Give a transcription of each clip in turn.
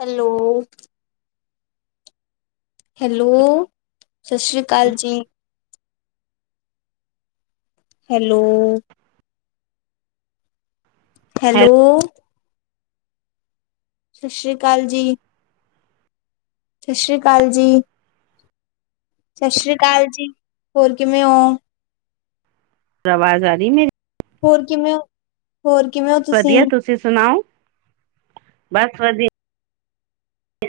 Hello. Hello, ਸਤਿ ਸ਼੍ਰੀ ਅਕਾਲ ਜੀ। ਹੈਲੋ। ਹੈਲੋ। ਸਤਿ ਸ਼੍ਰੀ ਅਕਾਲ ਜੀ। ਸਤਿ ਸ਼੍ਰੀ ਅਕਾਲ ਜੀ। ਸਤਿ ਸ੍ਰੀ ਅਕਾਲ ਜੀ, ਹੋਰ ਕਿਵੇਂ ਹੋ? ਆਵਾਜ਼ ਆ ਰਹੀ ਮੇਰੀ ਹੋਰ ਕਿਵੇਂ ਹੋ, ਹੋਰ ਕਿਵੇਂ ਹੋ ਵਧੀਆ ਤੁਸੀਂ। ਤੁਸੀਂ ਸੁਣਾਓ ਬਸ ਵਧੀਆ।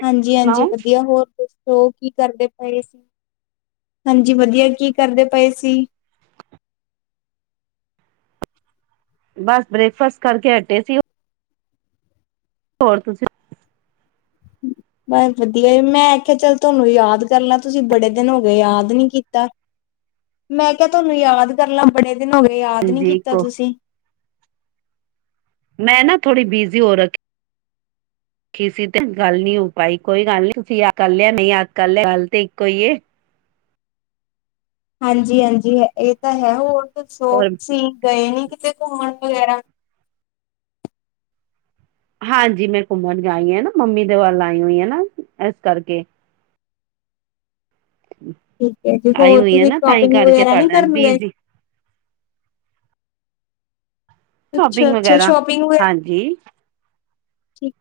ਹਾਂਜੀ- ਹਾਂਜੀ ਸੁਣਾਓ ਵਧੀਆ ਹੋਰ। ਹੋਰ ਕੀ ਕਰਦੇ ਪਏ ਸੀ, ਹਾਂਜੀ ਵਧੀਆ ਕੀ ਕਰਦੇ ਪਏ ਸੀ। ਬਸ ਬ੍ਰੇਕਫਾਸਟ ਕਰਕੇ ਹਟੇ ਸੀ। ਹੋਰ ਤੁਸੀਂ ਬਸ ਵਧੀਆ ਜੀ। ਮੈਂ ਆਖਿਆ ਚੱਲ ਤੁਹਾਨੂੰ ਯਾਦ ਕਰ ਲਾ ਤੁਸੀਂ ਬੜੇ ਦਿਨ ਹੋ ਗਏ ਯਾਦ ਨੀ ਕੀਤਾ। ਮੈਂ ਕਿਹਾ ਤੁਹਾਨੂੰ ਯਾਦ ਕਰ ਲਾ, ਬੜੇ ਦਿਨ ਹੋ ਗਏ ਯਾਦ ਨੀ ਹਾਂਜੀ ਕੀਤਾ ਕੋ ਤੁਸੀਂ। ਮੈਂ ਨਾ ਥੋੜ੍ਹੀ ਬਿਜ਼ੀ ਹੋ ਰੱਖੀ [inaudible] [inaudible] ਕਿਸੀ ਦਿਨ ਗੱਲ ਨੀ ਹੋ ਪਾਈ ਕੋਈ ਗੱਲ ਨੀ ਤੁਸੀਂ ਯਾਦ ਕਰ ਲਿਆ ਯਾਦ ਕਰ ਲਿਆ ਗੱਲ ਤੇ ਇਕੋ ਹਾਂਜੀ -ਹਾਂਜੀ ਇਹ ਤਾਂ ਹੈ ਹੋਰ ਦੱਸੋ ਔਰ ਤੁਸੀਂ ਗਏ ਨੀ ਕਿਤੇ ਘੁੰਮਣ ਵਗੈਰਾ। ਹਾਂਜੀ ਮੈਂ ਘੁੰਮਣ ਆਈ ਹਾਂ ਨਾ ਮੰਮੀ ਦੇ ਵੱਲ ਆਈ ਹੋਈ ਹੈ ਨਾ ਇਸ ਕਰਕੇ। ਠੀਕ ਹੈ ਜੀ ਆਈ ਹੋਰ ਹੋਈ ਆ ਤੁਸੀਂ ਨਾ ਤਾਂ ਸ਼ੋਪਿੰਗ ਕਰਕੇ ਵਗੈਰਾ ਨੀ ਤੁਹਾਡੇ ਨਾਲ ਕਰਨ ਗਏ? ਬਿਜੀ ਅੱਛਾ ਸ਼ੋਪਿੰਗ -ਅੱਛਾ ਵਗੈਰਾ ਸ਼ੋਪਿੰਗ ਵਗੈਰਾ ਹਾਂਜੀ ਠੀਕ।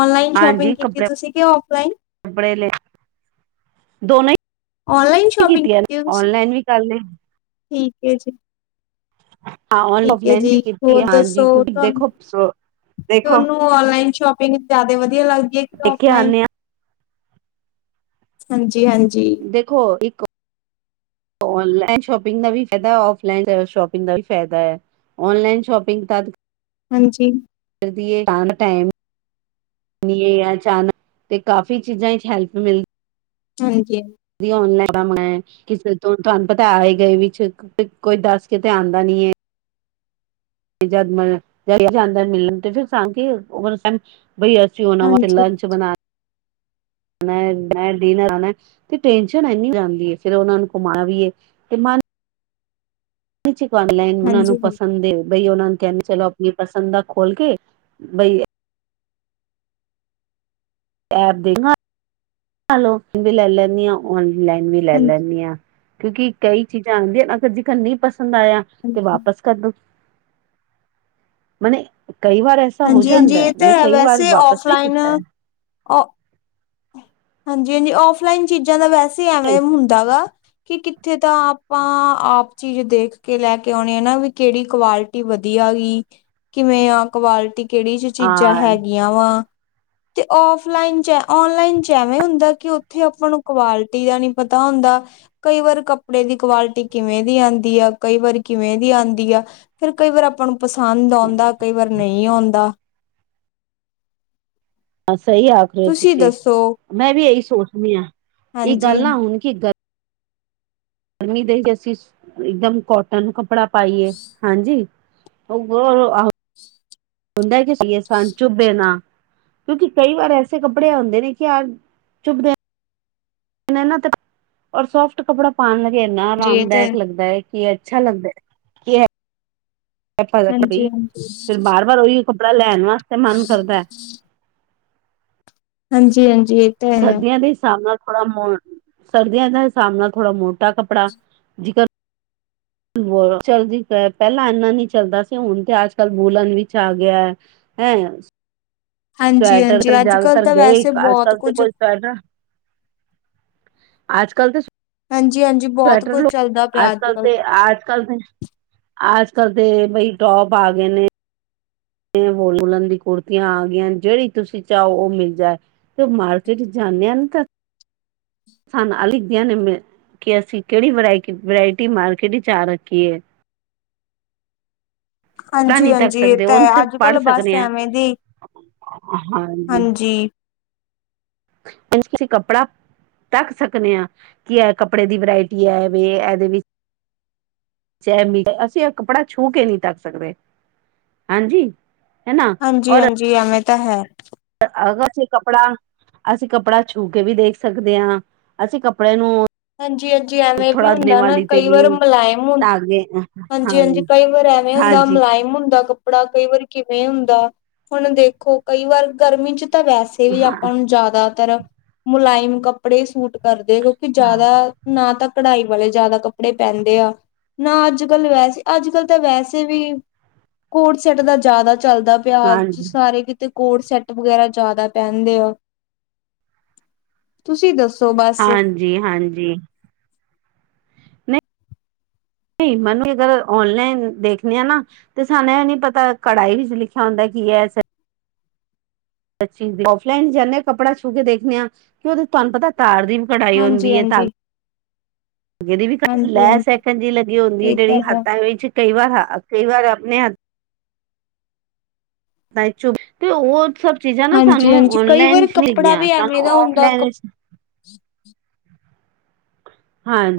ਔਨਲਾਈਨ ਹਾਂਜੀ ਸ਼ੋਪਿੰਗ ਕੀਤੀ ਕੱਪੜੇ ਤੁਸੀਂ ਕਿ ਔਫਲਾਈਨ? ਕੱਪੜੇ ਲਏ ਦੋਨੋ ਔਨਲਾਈਨ ਹੀ। ਸ਼ੋਪਿੰਗ ਕੀਤੀ ਹੈ ਤੁਸੀਂ ਔਨਲਾਈਨ ਵੀ ਕਰਲੀ। ਠੀਕ ਏ ਜੀ। ਹਾਂ ਔਨ ਠੀਕ ਹੈ ਔਫਲਾਈਨ ਵੀ ਜੀ ਕੀਤੀ ਹੈ ਹੋਰ ਦੱਸੋ ਹਾਂਜੀ ਕਿਉਂਕਿ ਦੇਖੋ ਤੁਹਾਨੂੰ ਦੇਖੋ ਤੁਹਾਨੂੰ ਔਨਲਾਈਨ ਸ਼ੋਪਿੰਗ ਜ਼ਿਆਦਾ ਵਧੀਆ ਲੱਗਦੀ ਹੈ ਕਿ ਦੇਖੇ ਔਫਲਾਈਨ? ਆਨੇ ਆ ਹਾਂਜੀ -ਹਾਂਜੀ। ਦੇਖੋ ਇੱਕ ਔਨਲਾਈਨ ਸ਼ੋਪਿੰਗ ਦਾ ਵੀ ਫਾਇਦਾ, ਔਫਲਾਈਨ ਸ਼ੋਪਿੰਗ ਦਾ ਵੀ ਫਾਇਦਾ ਹੈ। ਔਨਲਾਈਨ ਸ਼ੋਪਿੰਗ ਤ ਹਾਂਜੀ। ਕਰਦੀ ਏਣਾ ਟਾਈਮ। ਏ ਅਚਾਨਕ ਤੇ ਕਾਫੀ ਚੀਜ਼ਾਂ ਚ ਹੈਲਪ ਮਿਲਦੀ ਹਾਂਜੀ। ਔਨਲਾਈਨ ਕਿਸੇ ਤੋਂ ਤੁਹਾਨੂੰ ਪਤਾ ਆਏ ਗਏ ਵਿੱਚ ਕੋਈ ਦੱਸ ਕੇ ਤੇ ਆਉਂਦਾ ਨੀ ਹੈ ਜਦ ਮ ਜਾਂਦਾ ਮਿਲਣ ਤੇ ਫਿਰ ਸ ਕੇ ਬਈ ਤੁਸੀ ਉਹਨਾ ਵਾਸਤੇ ਲੰਚ ਬਣਾ [inaudible] ਮੈਂ ਆ ਡਿਨਰ ਆ ਨਾ ਤੇ ਟੈਨਸ਼ਨ ਇੰਨੀ ਜਾਂਦੀ ਹੈ ਫਿਰ ਉਹਨਾਂ ਨੂੰ ਘੁਮਾ ਵੀਏ ਤੇ ਮਨ ਲਾਨ ਉਹਨਾਂ ਨੂੰ ਹਾਂਜੀ-ਹਾਂਜੀ, ਪਸੰਦ [unintelligible] ਬਈ ਉਹਨਾ ਨੂੰ ਕਹਿੰਦੇ ਚਲੋ ਆਪਣੀ ਪਸੰਦ ਦਾ ਖੋਲ ਕੇ ਬਈ ਪਰ ਦੇਖਣਾ ਆਫ ਵੀ ਲੈ ਲੈਂਦੀ ਹਾਂ ਔਨਲਾਈਨ ਵੀ ਲੈ ਲੈਂਦੀ ਹਾਂ ਕਿਉਂਕਿ ਕਈ ਚੀਜ਼ਾਂ ਆਉਂਦੀਆਂ ਨਾ ਅਗਰ ਜੇਕਰ ਨਹੀਂ ਪਸੰਦ ਆਇਆ ਤੇ ਹਾਂਜੀ-ਹਾਂਜੀ, ਵਾਪਸ ਕਰਦੋ ਮਨ ਕਈ ਵਾਰ ਐਸ ਹਾਂਜੀ- ਹਾਂਜੀ ਇਹ ਤਾਂ ਹੈ ਵੈਸੇ ਔਫਲਾਈਨ ਕੀਤਾ ਹੈ ਹਾਂਜੀ -ਹਾਂਜੀ ਔਫਲਈਨ ਚੀਜ਼ਾਂ ਦਾ ਵੈਸੇ ਐਵੇ ਹੁੰਦਾ ਵਾ। ਕਿ ਕਿੱਥੇ ਤਾਂ ਆਪਾਂ ਆਪ ਚੀਜ਼ ਦੇਖ ਕੇ ਲੈ ਕੇ ਆਉਣੇ ਆ ਨਾ ਵੀ ਕਿਹੜੀ ਕੁਆਲਿਟੀ ਵੀ ਵਧੀਆ ਵੀ, ਕਿਵੇਂ ਆ। ਕੁਆਲਿਟੀ ਕਿਹੜੀ ਚ ਚੀਜ਼ਾਂ ਹਾਂ ਹੈਗੀਆਂ ਵਾ, ਤੇ ਔਫਲਾਈਨ ਚ ਔਨਲਾਈਨ ਐਵੇਂ ਹੁੰਦਾ ਕਿ ਉੱਥੇ ਆਪਾਂ ਨੂੰ ਕੁਆਲਿਟੀ ਦਾ ਨੀ ਪਤਾ ਹੁੰਦਾ ਕਈ ਵਾਰ ਕੱਪੜੇ ਦੀ ਕੁਆਲਿਟੀ ਕਿਵੇਂ ਦੀ ਆਉਂਦੀ ਆ, ਕਈ ਵਾਰ ਕਿਵੇਂ ਦੀ ਆਉਂਦੀ ਆ। ਫਿਰ ਕਈ ਵਾਰ ਆਪਾਂ ਨੂੰ ਪਸੰਦ ਆਉਂਦਾ ਕਈ ਵਾਰ ਨਹੀਂ ਆਉਂਦਾ। ਸਹੀ ਆਖ ਰਹੇ ਹੋ ਤੁਸੀਂ ਮੈਂ ਵੀ ਇਹੀ ਸੋਚਦੀ ਹਾਂ ਇਹ ਹਾਂਜੀ ਗੱਲ ਨਾ ਹੁਣ ਕੀ ਗੱਲ ਗਰਮੀ ਦੇ ਹੀ ਅਸੀਂ ਇਕਦਮ ਕੋਟਨ ਕੱਪੜਾ ਪਾਈਏ ਹਾਂਜੀ ਉਹ ਹੁੰਦਾ ਸਾਨ ਚੁਬੇ ਨਾ ਕਿਉਂਕਿ ਕਈ ਵਾਰ ਐਸੇ ਕੱਪੜੇ ਆਉਂਦੇ ਨੇ ਕਿ ਯ ਚੁੱਬਦੇ ਨਾ ਤੇ ਔਰ ਸੋਫਟ ਕੱਪੜਾ ਪਾਉਣ ਲਗੇ ਇੰਨਾ ਜੀ ਇਹ ਤੇ ਆਰਾਮਦਾਇਕ ਲੱਗਦਾ ਹੈ ਕਿ ਅੱਛਾ ਲੱਗਦਾ ਪਈ ਹਾਂਜੀ ਫਿਰ ਬਾਰ ਵਾਰ ਉਹੀ ਕੱਪੜਾ ਲੈਣ ਵਾਸਤੇ ਮਨ ਕਰਦਾ ਹਾਂਜੀ ਹਾਂਜੀ ਸਰਦੀਆਂ ਦੇ ਹਿਸਾਬ ਨਾਲ ਥੋੜਾ ਮੋ ਸਰਦੀਆਂ ਦੇ ਹਿਸਾਬ ਨਾਲ ਥੋੜ੍ਹਾ ਮੋਟਾ ਕੱਪੜਾ ਜਿਕਰ ਚਲਦੀ ਪਹਿਲਾਂ ਇੰਨਾ ਨਹੀਂੀ ਚੱਲਦਾ ਸੀ ਹੁਣ ਤੇ ਅੱਜ ਕੱਲ ਵੂਲਣ ਵਿੱ ਚਲ ਗਿਆ ਹੈਂ ਸੈਟਰ ਹਾਂਜੀ-ਹਾਂਜੀ ਵਟਰ ਅੱਜ-ਕੱਲ੍ਹ ਜ਼ਿਆਦਾਤਰ ਤਾਂ ਗਏ ਵੈਸੇ ਆਜ ਬਹੁਤ ਕਲ ਤੇ ਕੁੱਝ ਕੋਈ ਅੱਜ ਕਲ ਤਾਂ ਹਾਂਜੀ ਹਾਂਜੀ ਸਵੈਟਰ ਲੋ ਅਜ ਕੱਲ ਤੇ ਅਜ ਕੱਲ ਦੇ ਅੱਜ ਕੱਲ ਤੇ ਬਈ ਟੋਪ ਆ ਗਏ ਨੇ ਵਲ ਵੁਲਣ ਦੀ ਕੁੜਤੀਆਂ ਆ ਗਈਆਂ ਜਿਹੜੀ ਤੁਸੀਂ ਚਾਹੋ ਉਹ ਮਿਲ ਜਾਏ ਤੇ ਮਾਰਕਕੇਟ ਜਾਣ ਤਾਂ ਸਾਨ ਅਲਖ ਦੀਆਂ ਨੇ ਕਿ ਅਸੀਂ ਕਿਹੜੀ ਵਰਾ ਵਰਾਇਟੀ ਮਾਰਕੀਟ ਵਿਚ ਆ ਰੱਖੀਏ ਤਾਂ ਹਾਂਜੀ ਨਹੀਂ ਤੱਕ ਹਾਂਜੀ ਇਹ ਸਕਦੇ ਤਾਂ ਉਹਨੂੰ ਹੈ ਸਿਰਫ ਅੱਜ ਕੱਲ ਪੜ੍ਹ ਬਸ ਸਕਦੇ ਹਾਂ ਐਵੇਂ ਦੀ ਹਾਂਜੀ ਉਂਜ ਕਿਸੀ ਕੱਪੜਾ ਦਖ ਸਕਦੇ ਆ ਕਿ ਇਹ ਕੱਪੜੇ ਦੀ ਵਰਾਇਟੀ ਹੈ ਵ ਇਹਦੇ ਵਿੱਚ ਇਹ ਮੀਟਰ ਅਸੀਂ ਇਹ ਕੱਪੜਾ ਛੂਹ ਕੇ ਨਹੀਂੀ ਤਕ ਸਕਦੇ ਹਾਂਜੀ ਹੈ ਨਾ ਹਾਂਜੀ ਹਾਂਜੀ ਐਵੇਂ ਤਾਂ ਹੈ ਅਗਰ ਅਸੀਂ ਕੱਪੜਾ ਅਸੀਂ ਕੱਪੜਾ ਛੂ ਕੇ ਵੀ ਦੇਖ ਸਕਦੇ ਹਾਂ ਅਸੀਂ ਕੱਪੜੇ ਨੂੰ ਹਾਂਜੀ ਹਾਂਜੀ ਐਵੇਂ ਵੀ ਥੋੜਾ ਦੇਣੇ ਹੁੰਦਾ ਨਾ ਵਾਲੀ ਤੇ ਕਈ ਨੀ ਵਾਰ ਮੁਲਾਇਮ ਹੁੰ [unintelligible] ਹਾਂਜੀ ਹਾਂਜੀ ਕਈ ਵਾਰ ਐਵੇਂ ਹੁੰਦਾ ਹਾਂਜੀ ਮੁਲਾਇਮ ਹੁੰਦਾ ਕੱਪੜਾ ਕਈ ਵਾਰ ਕਿਵੇਂ ਹੁੰਦਾ ਹੁਣ ਦੇਖੋ ਕਈ ਵਾਰ ਗਰਮੀ ਚ ਤਾਂ ਵੈਸੇ ਵੀ ਹਾਂ ਆਪਾਂ ਨੂੰ ਜ਼ਿਆਦਾਤਰ ਮੁਲਾਇਮ ਕੱਪੜੇ ਸੂਟ ਕਰਦੇ ਜ਼ਿਆਦਾ ਨਾ ਤਾਂ ਕਢਾਈ ਵਾਲੇ ਜ਼ਿਆਦਾ ਕੱਪੜੇ ਪੈਂਦੇ ਆ ਨਾ ਅੱਜ ਕੱਲ ਵੈਸੇ ਅੱਜ ਕੱਲ ਤਾਂ ਵੈਸੇ ਵੀ ਕੋਡ ਸੈਟ ਦਾ ਜ਼ਿਆਦਾ ਚੱਲਦਾ ਪਿਆ ਹਾਂਜੀ ਸਾਰੇ ਕਿਤੇ ਕੋਡ ਸੈਟ ਵਗੈਰਾ ਜ਼ਿਆਦਾ ਪਹਿਨਦੇ ਆ ਤੁਸੀਂ ਦੱਸੋ ਬਸ ਜੀ ਹਾਂਜੀ ਨਹੀਂ ਨਹੀਂ ਮੈਨੂੰ ਅਗਰ ਔਨਲਾਈਨ ਦੇਖਣੇ ਆ ਨਾ ਤੇ ਸਾਨੂੰ ਇਹ ਨੀ ਪਤਾ ਕੜਹੀ ਵਿੱਚ ਲਿਖਿਆ ਹੁੰਦਾ ਕੀ ਹੈਇਹ ਬੀ ਔਫਲਾਈਨ ਜਾਂਦੇ ਕਪੜਾ ਛੂਹ ਦੇਖਦੇ ਹਾਂ ਕਿ ਉਹ ਤੁਹਾਨੂੰ ਪਤਾ ਤਾਰ ਦੀ ਕਢਾਈ ਹੁੰਦੀ ਹੈ ਤਾਂ ਹਾਂਜੀ-ਹਾਂਜੀ, ਜਿਹੜੀ ਵੀ ਲੈਸ ਇਥੇ ਹਾਂਜੀ-ਹਾਂਜੀ ਹੱਥਾਂ ਤੇ ਜੀ ਲੱਗੀ ਹੁੰਦੀ ਹੈ ਇਹ ਤਾਂ ਜਿਹੜੀ ਹੱਥਾਂ ਵਿੱਚ ਕਈ ਵਾਰ ਹ ਕਈ ਵਾਰ ਆਪਣੇ ਹਥ ਤੇ ਉਹ ਸਭ ਚੀਜ਼ਾਂ ਨਾ ਸਾਨੂੰ ਹਾਂਜੀ-ਹਾਂਜੀ ਕਈ ਔਨਲਾਈਨ ਵਾਰ ਦਿਖਦੀ ਕੱਪੜਾ ਆ ਵੀ ਐਵੇਂ ਸਾਨੂੰ ਦਾ ਹੁੰਦਾ ਕੱ ਆਫਲਾਈਨ ਚ ਨਹੀਂ ਦਿਖਦੀਆਂ।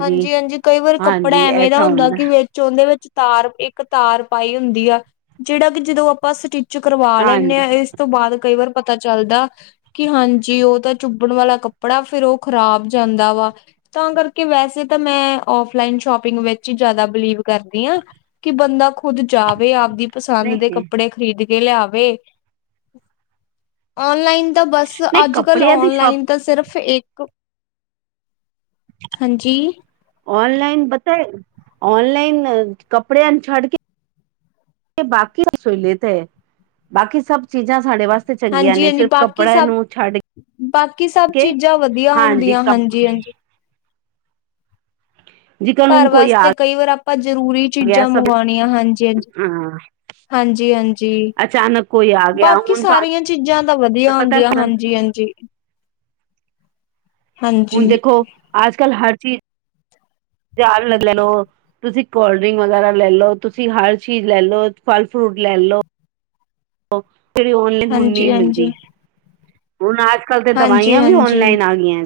ਹਾਂਜੀ ਹਾਂਜੀ ਕਈ ਵਾਰ ਕੱਪੜਾ ਹਾਂਜੀ ਐਵੇਂ ਦਾ ਐਸਾ ਹੁੰਦਾ ਕਿ ਓਹਦੇ ਵਿੱਚ ਤਾਰ ਇੱਕ ਤਾਰ ਪਾਈ ਹੁੰਦੀ ਆ ਜਿਹੜਾ ਕਿ ਜਦੋਂ ਆਪਾਂ ਸ ਚ ਕਰਵਾ ਲੈਂਦੇ ਹਾਂਜੀ ਆਾਂ ਇਸ ਤੋਂ ਬਾਅਦ ਕਈ ਵਾਰ ਪਤਾ ਚੱਲਦਾ ਕਿ ਹਾਂਜੀ ਉਹ ਤਾਂ ਚੁੱਬਣ ਵਾਲਾ ਕੱਪੜਾ ਫੇਿਰ ਉਹ ਖ਼ਰਾਬ ਜਾਂਦਾ ਵਾ ਤਾਂ ਕਰਕੇ ਕਿ ਵੈਸੇ ਤਾਂ ਮੈਂ ਫਲਾਈਨ ਸ਼ੋਪਿੰਗ ਵਿੱਚ ਹੀ ਜ਼ਿਆਦਾ ਬਿਲੀਵ ਕਰਦੀ ਹਾਂ ਕਿ ਬੰਦਾ ਖੁੱਦ ਜਾਵੇ ਆਪਦੀ ਪਸੰਦ ਨਹੀਂ ਦੇ ਨਹੀਂ ਕੱਪੜੇ ਖ਼ਰੀਦ ਕੇ ਲਿਆਵੇ ਔਨਲਾਈਨ ਤਾਂ ਬਸ ਨਹੀਂ ਅੱਜ ਕੱਲ ਕੱਪੜਿਆਂ ਦੀ ਸ਼ੋਪ ਔਨਲਾਈਨ ਤਾਂ ਸਿਰਫ ਇੱਕ ਹਾਂਜੀ ਔਨਲਾਈਨ ਬਤਾਏ ਔਨਲਾਈਨ ਕੱਪੜੇ ਅ ਛੜ ਕੇ ਬਾਕੀ ਸੂਲੀਅਤ ਹੈ ਬਾਕੀ ਸਬ ਚੀਜ਼ਾਂ ਸਾਡੇ ਵਾਸਤੇ ਚੰਗੀਆਂ ਹਾਂਜੀ ਨੇ ਹਾਂਜੀ ਸਿਰਫ ਬਾਕੀ ਕੱਪੜਿਆਂ ਸਭ ਨੂੰ ਛੱਡ ਬਾਕੀ ਸਭ ਕੇ ਚੀਜ਼ਾਂ ਵਧੀਆ ਹੁੰਦੀਆਂ ਹਾਂਜੀ ਹਾਂਜੀ ਜਿਕਨ ਘਰ ਹੁਣ ਕੋਈ ਵਾਸਤੇ ਆ ਕਈ ਵਾਰ ਆਪਾਂ ਜਰੂਰੀ ਗਿਆ ਚੀਜ਼ਾਂ ਸਭ ਮੰਗਉਣੀਆਂ ਹਾਂਜੀ ਹਜੀ ਹਾਂ ਹਾਂਜੀ ਹਾਂਜੀ ਅਚਾਨਕ ਕੋਈ ਆ ਗਿਆ ਬਾਕੀ ਹੁਣ ਤੁਹਾਨੂੰ ਸਾਰੀਆਂ ਚੀਜ਼ਾਂ ਤਾਂ ਵਧੀਆ ਪਤਾ ਹੁੰਦੀਆਂ ਹੁਣ ਹਾਂਜੀ ਹਾਂਜੀ ਹੁਣ ਹਾਂਜੀ। ਦੇਖੋ ਅੱਜ ਕੱਲ੍ਹ ਹਰ ਚੀਜ਼ ਚਾਰ ਲੈ ਲਓ ਤੁਸੀਂ ਕੋਲਡ ਡਰਿੰਕ ਵਗੈਰਾ ਲੈ ਲੋ ਤੁਸੀਂ ਹਰ ਚੀਜ਼ ਲੈ ਲੋ ਫਲ ਫਰੂਟ ਲੈ ਲੋ ਓਕੇ ਜਿਹੜੀ ਔਨਲਾਈਨ ਹੁਣ ਨਹੀਂ ਮਿਲਦੀ ਹਾਂਜੀ-ਹਾਂਜੀ, ਹੁਣ ਅੱਜ ਕੱਲ ਤੇ ਦਵਾਈਆਂ ਵੀ ਹਾਂਜੀ-ਹਾਂਜੀ। ਔਨਲਾਈਨ ਆ ਗਈਆਂ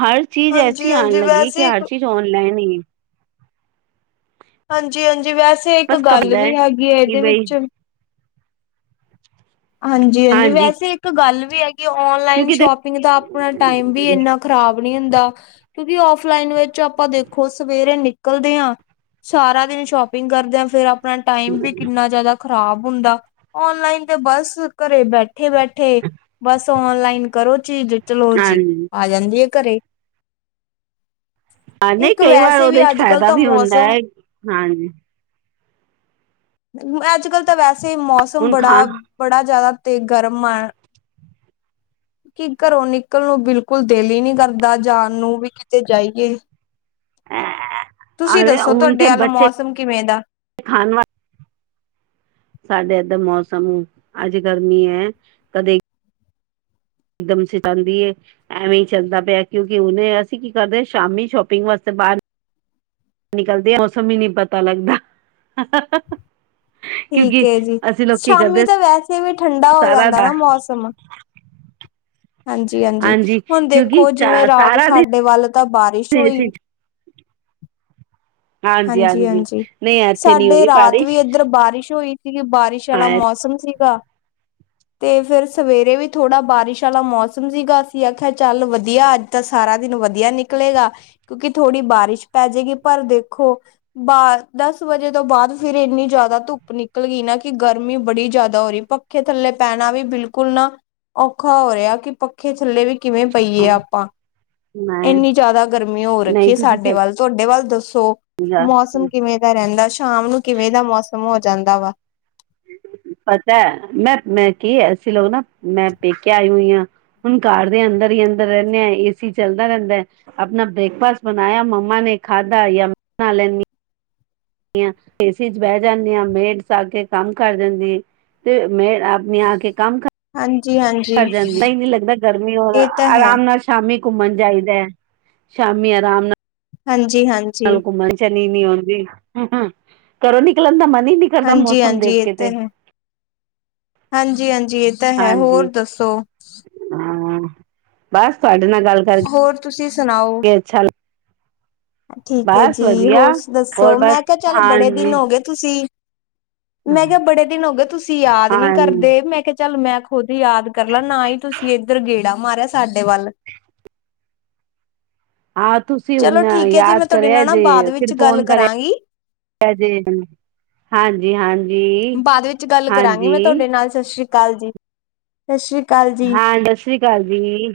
ਹਰ ਚੀਜ਼ ਐਸੀ ਆਉਣ ਹਾਂਜੀ-ਹਾਂਜੀ ਲੱਗੀ ਕਿ ਵੈਸੇ ਇੱਕ ਹਰ ਚੀਜ਼ ਔਨਲਾਈਨ ਹੀ ਹਾਂਜੀ ਹਾਂਜੀ ਵੈਸੇ ਇੱਕ ਬਸ ਗੱਲ ਕਪਦਾ ਵੀ ਹੈਗੀ ਹੈ ਕਿ ਇਹਦੇ ਬਈ ਵਿੱਚ ਹਾਂਜੀ ਹਾਂਜੀ ਵੈਸੇ ਇੱਕ ਗੱਲ ਵੀ ਹੈਗੀ ਔਨਲਾਈਨ ਕਿਉਂਕਿ ਸ਼ੋਪਿੰਗ ਦਾ ਆਪਣਾ ਟਾਈਮ ਵੀ ਇੰਨਾ ਖ਼ਰਾਬ ਨੀ ਹੁੰਦਾ ਕਿਉਂਕਿ ਓਫਲਾਈਨ ਵਿੱਚ ਆਪਾਂ ਦੇਖੋ ਸਵੇਰੇ ਨਿਕਲਦੇ ਹਾਂ ਸਾਰਾ ਦਿਨ ਸ਼ੋਪਿੰਗ ਕਰਦੇਿਆਂ ਫੇਿਰ ਆਪ ਆਪਣਾ ਟਾਈਮ ਵੀ ਕਿੰਨਾ ਜਿਆਦਾ ਖ਼ਰਾਬ ਹੁੰਦਾ ਔਨਲਾਈਨ ਤੇ ਬਸ ਘਰੇ ਬੈਠੇ ਬੈਠੇ ਉਠੇ ਬਸ ਓਨਲਾਈਨ ਕਰੋ ਚੀਜ਼ ਚਲੋ ਜੀ ਹਾਂਜੀ ਆ ਜਾਂਦੀ ਹੈ ਘਰੇ ਹਾਂ ਨਹੀਂ ਇੱਕ ਕਈ ਵਾਰ ਵੈਸੇ ਵੀ ਉਹਦੇ ਚ ਅੱਜ ਕੱਲ੍ਹ ਫਾਇਦਾ ਤਾਂ ਵੀ ਹੁੰਦਾ ਮੌਸਮ ਹੈ ਹਾਂਜੀ ਅੱਜ ਕੱਲ੍ਹ ਤਾਂ ਵੈਸੇ ਮੌਸਮ ਹੁਣ ਖਾ ਬੜਾ ਬੜਾ ਜਿਆਦਾ ਤੇ ਗਰਮ ਆ ਕੀ ਘਰੋਂ ਨਿਕਲ ਨੂੰ ਬਿਲਕੁਲ ਦਿਲ ਹੀ ਨਹੀਂ ਕਰਦਾ ਜਾਣ ਨੂੰ ਵੀ ਕਿਤੇ ਜਾਈਏ ਤੁਸੀਂ ਅਰੇ ਦੱਸੋ ਹੁਣ ਤੁਹਾਡੇ ਤੇ ਵੱਲ ਬੱਚੇ ਮੌਸਮ ਕਿਵੇਂ ਦਾ ਖਾਣ ਵਾਲੇ ਸਾਡੇ ਇਧਰ ਮੌਸਮ ਅੱਜ ਗਰਮੀ ਹੈ ਕਦੇ ਇਕਦਮ ਸਤਾਂਦੀ ਇਹ। ਐਵੇਂ ਹੀ ਚੱਲਦਾ ਪਿਆ ਕਿਉਂਕਿ ਉਹਨੇ ਅਸੀਂ ਕੀ ਕਰਦੇ ਹਾਂ ਸ਼ਾਮੀ ਸ਼ੋਪਿੰਗ ਵਾਸਤੇ ਬਾਹਰ। ਨਿਕਲਦੇ ਮੌਸਮ ਹੀ ਨਹੀਂ ਪਤਾ ਲੱਗਦਾ। ਠੀਕ ਕਿਉਂਕਿ ਜੀ ਅਸੀਂ ਲੋਕ ਕੀ ਸ਼ਾਮੀ ਕਰਦੇ ਤਾਂ ਵੈਸੇ ਵੀ ਠੰਡਾ ਹੋ ਸਾਰਾ ਜਾਂਦਾ ਦਾ ਨਾ ਮੌਸਮ ਹਾਂਜੀ-ਹਾਂਜੀ ਹਾਂਜੀ ਹੁਣ ਕਿਉਂਕਿ ਦੇਖੋ ਜਿਵੇਂ ਰਾਤ ਸਾਰਾ ਦਿਨ ਸਾਡੇ ਵੱਲ ਤਾਂ ਬਾਰਿਸ਼ ਹੋਈ ਹਾਂਜੀ ਹਾਂਜੀ ਹਾਂਜੀ-ਹਾਂਜੀ ਨਹੀਂ ਇੱਥੇ ਨੀ ਸਾਡੇ ਹੋਈ ਰਾਤ ਬਾਰਿਸ਼ ਵੀ ਇੱਧਰ ਬਾਰਿਸ਼ ਹੋਈ ਕਿ ਬਾਰਿਸ਼ ਵਾਲਾ ਹਾਂ ਮੌਸਮ ਸੀਗਾ। ਅਤੇ ਫਿਰ ਸਵੇਰੇ ਵੀ ਥੋੜ੍ਹਾ ਬਾਰਿਸ਼ ਵਾਲਾ ਮੌਸਮ ਸੀਗਾ ਅਸੀਂ ਆਖਿਆ ਚੱਲ ਵਧੀਆ ਅੱਜ ਤਾਂ ਸਾਰਾ ਦਿਨ ਵਧੀਆ ਨਿਕਲੇਗਾ ਕਿਉਂਕਿ ਥੋੜ੍ਹੀ ਬਾਰਿਸ਼ ਪੈ ਜਾਏਗੀ ਪਰ ਦੇਖੋ ਬਾ ਦਸ ਵਜੇ ਤੋਂ ਬਾਅਦ ਫਿਰ ਇੰਨੀ ਜ਼ਿਆਦਾ ਧੁੱਪ ਨਿਕਲ ਗਈ ਨਾ ਕਿ ਗਰਮੀ ਬੜੀ ਜਿਆਦਾ ਹੋ ਰਹੀ ਪਰ ਪੱਖੇ ਥੱਲੇ ਪੈਣਾ ਵੀ ਬਿਲਕੁਲ ਨਾ ਔਖਾ ਹੋ ਰਿਹਾ ਕਿ ਪੱਖੇ ਥੱਲੇ ਵੀ ਕਿਵੇਂ ਪਈਏ ਆਪਾਂ ਮੈਂ ਇਨੀ ਜ਼ਿਆਦਾ ਗਰਮੀ ਹੋ ਰੱਖੀਏ ਨਹੀਂ ਤੁਸੀਂ ਸਾਡੇ ਸਹੀ ਵੱਲ। ਤੁਹਾਡੇ ਵੱਲ ਦੱਸੋ, ਗੱਲ ਮੌਸਮ ਕਿਵੇਂ ਦਾ ਰਹਿੰਦਾ, ਸ਼ਾਮ ਨੂੰ ਕਿਵੇਂ ਦਾ ਮੌਸਮ ਹੋ ਜਾਂਦਾ ਵਾ? ਪਤਾ ਹੈ ਮੈਂ-ਮੈਂ ਕੀ ਐਸੀ ਲੋ ਨਾ ਮੈਂ ਪੇਕੇ ਆਈ ਹਾਂ। ਹੁਣ ਕਾਰ ਦੇ ਅੰਦਰ ਹੀ ਅੰਦਰ ਰਹਿੰਦੇ ਆ ਏਸੀ ਚੱਲਦਾ ਰਹਿੰਦਾ। ਆਪਣਾ ਬ੍ਰੇਕਫਾਸਟ ਬਣਾਇਆ ਮੰਮਾ ਨੇ ਖਾਧਾ ਜਾਂ ਮੈਂ ਆਪ ਬਣਾ ਲੈਂਦੀ ਹ। ਏਸੀ ਚ ਬਹਿ ਜਾਂਦੀਆਂ ਮੇਡ ਆਕੇ ਕ ਕੰਮ ਕਰ ਜਾਂਦੀ ਤੇ ਮੇ ਓਨੇ ਆ ਕੇ ਕੰਮ ਹਾਂਜੀ ਹਾਂਜੀ ਨਹੀਂ ਨਹੀਂ ਲਗਦਾ ਗਰਮੀ ਇਹ ਤਾਂ ਹੈ ਆਰਾਮ ਨਾਲ ਸ਼ਾਮੀ ਘੁੰਮਣ ਜਾਈਦਾ ਸ਼ਾਮੀ ਆਰਾਮ ਨਾਲ ਹਾਂਜੀ ਹਾਂਜੀ ਨਾਲੇ ਘੁੰਮਣ ਚਲੇ ਗਈ ਨਾਲੇ ਘਰੋ ਨਿਕਲਣ ਦਾ ਮਨ ਹੀ ਨਹੀਂ ਕਰਦਾ। ਹਾਂਜੀ ਮੌਸਮ ਹਾਂਜੀ ਦੇਖ ਇਹ ਕੇ ਤਾਂ ਤੇ ਹੈ ਹਾਂਜੀ ਹਾਂਜੀ ਇਹ ਤਾਂ ਹੈ ਹੋਰ ਹਾਂਜੀ ਦੱਸੋ ਹਾਂ ਬਸ ਤੁਹਾਡੇ ਨਾਲ ਗੱਲ ਹੋਰ ਤੁਸੀਂ ਸੁਣਾਓ ਚੱਲ ਠੀਕ ਹੈ ਜੀ, ਵਧੀਆ ਹੋਰ ਹੋਰ ਦੱਸੋ ਮੈਂ ਬਸ ਕਿਹਾ ਚਲ ਬੜੇ ਦਿਨ ਹਾਂਜੀ ਹੋ ਗਏ। ਤੁਸੀਂ ਮੈਂ ਕਿਹਾ ਬੜੇ ਦਿਨ ਹੋ ਗਏ ਤੁਸੀਂ ਯਾਦ ਨਹੀਂ ਹਾਂਜੀ ਕਰਦੇ ਮੈਂ ਕਿਹਾ। ਚੱਲ ਮੈਂ ਖੁਦ ਯਾਦ ਕਰ ਲਾਂ ਨਾ ਹੀ ਤੁਸੀਂ ਇੱਧਰ ਗੇੜਾ ਮਾਰਿਆ ਸਾਡੇ ਵੱਲ। ਹਾਂ ਤੁਸੀਂ ਚਲੋ ਹੁਣ ਠੀਕ ਹੈ ਜੀ ਮੈਂ ਯਾਦ ਤੁਹਾਡੇ ਕਰਿਆ ਨਾਲ ਨਾ ਬਾਅਦ ਜੇ ਫਿਰ ਵਿੱਚ ਗੱਲ ਫੋਨ ਕਰਾਂਗੀ ਕਰਿਆ ਜੇ। ਹਾਂਜੀ-ਹਾਂਜੀ। ਬਾਅਦ ਵਿੱਚ ਗੱਲ ਕਰਾਂਗੀ ਮੈਂ ਤੁਹਾਡੇ ਨਾਲ ਸਤਿ ਸ਼੍ਰੀ ਅਕਾਲ ਜੀ, ਸਤਿ ਸ਼੍ਰੀ ਅਕਾਲ ਜੀ। ਹਾਂ, ਸਤਿ ਸ੍ਰੀ ਅਕਾਲ ਜੀ।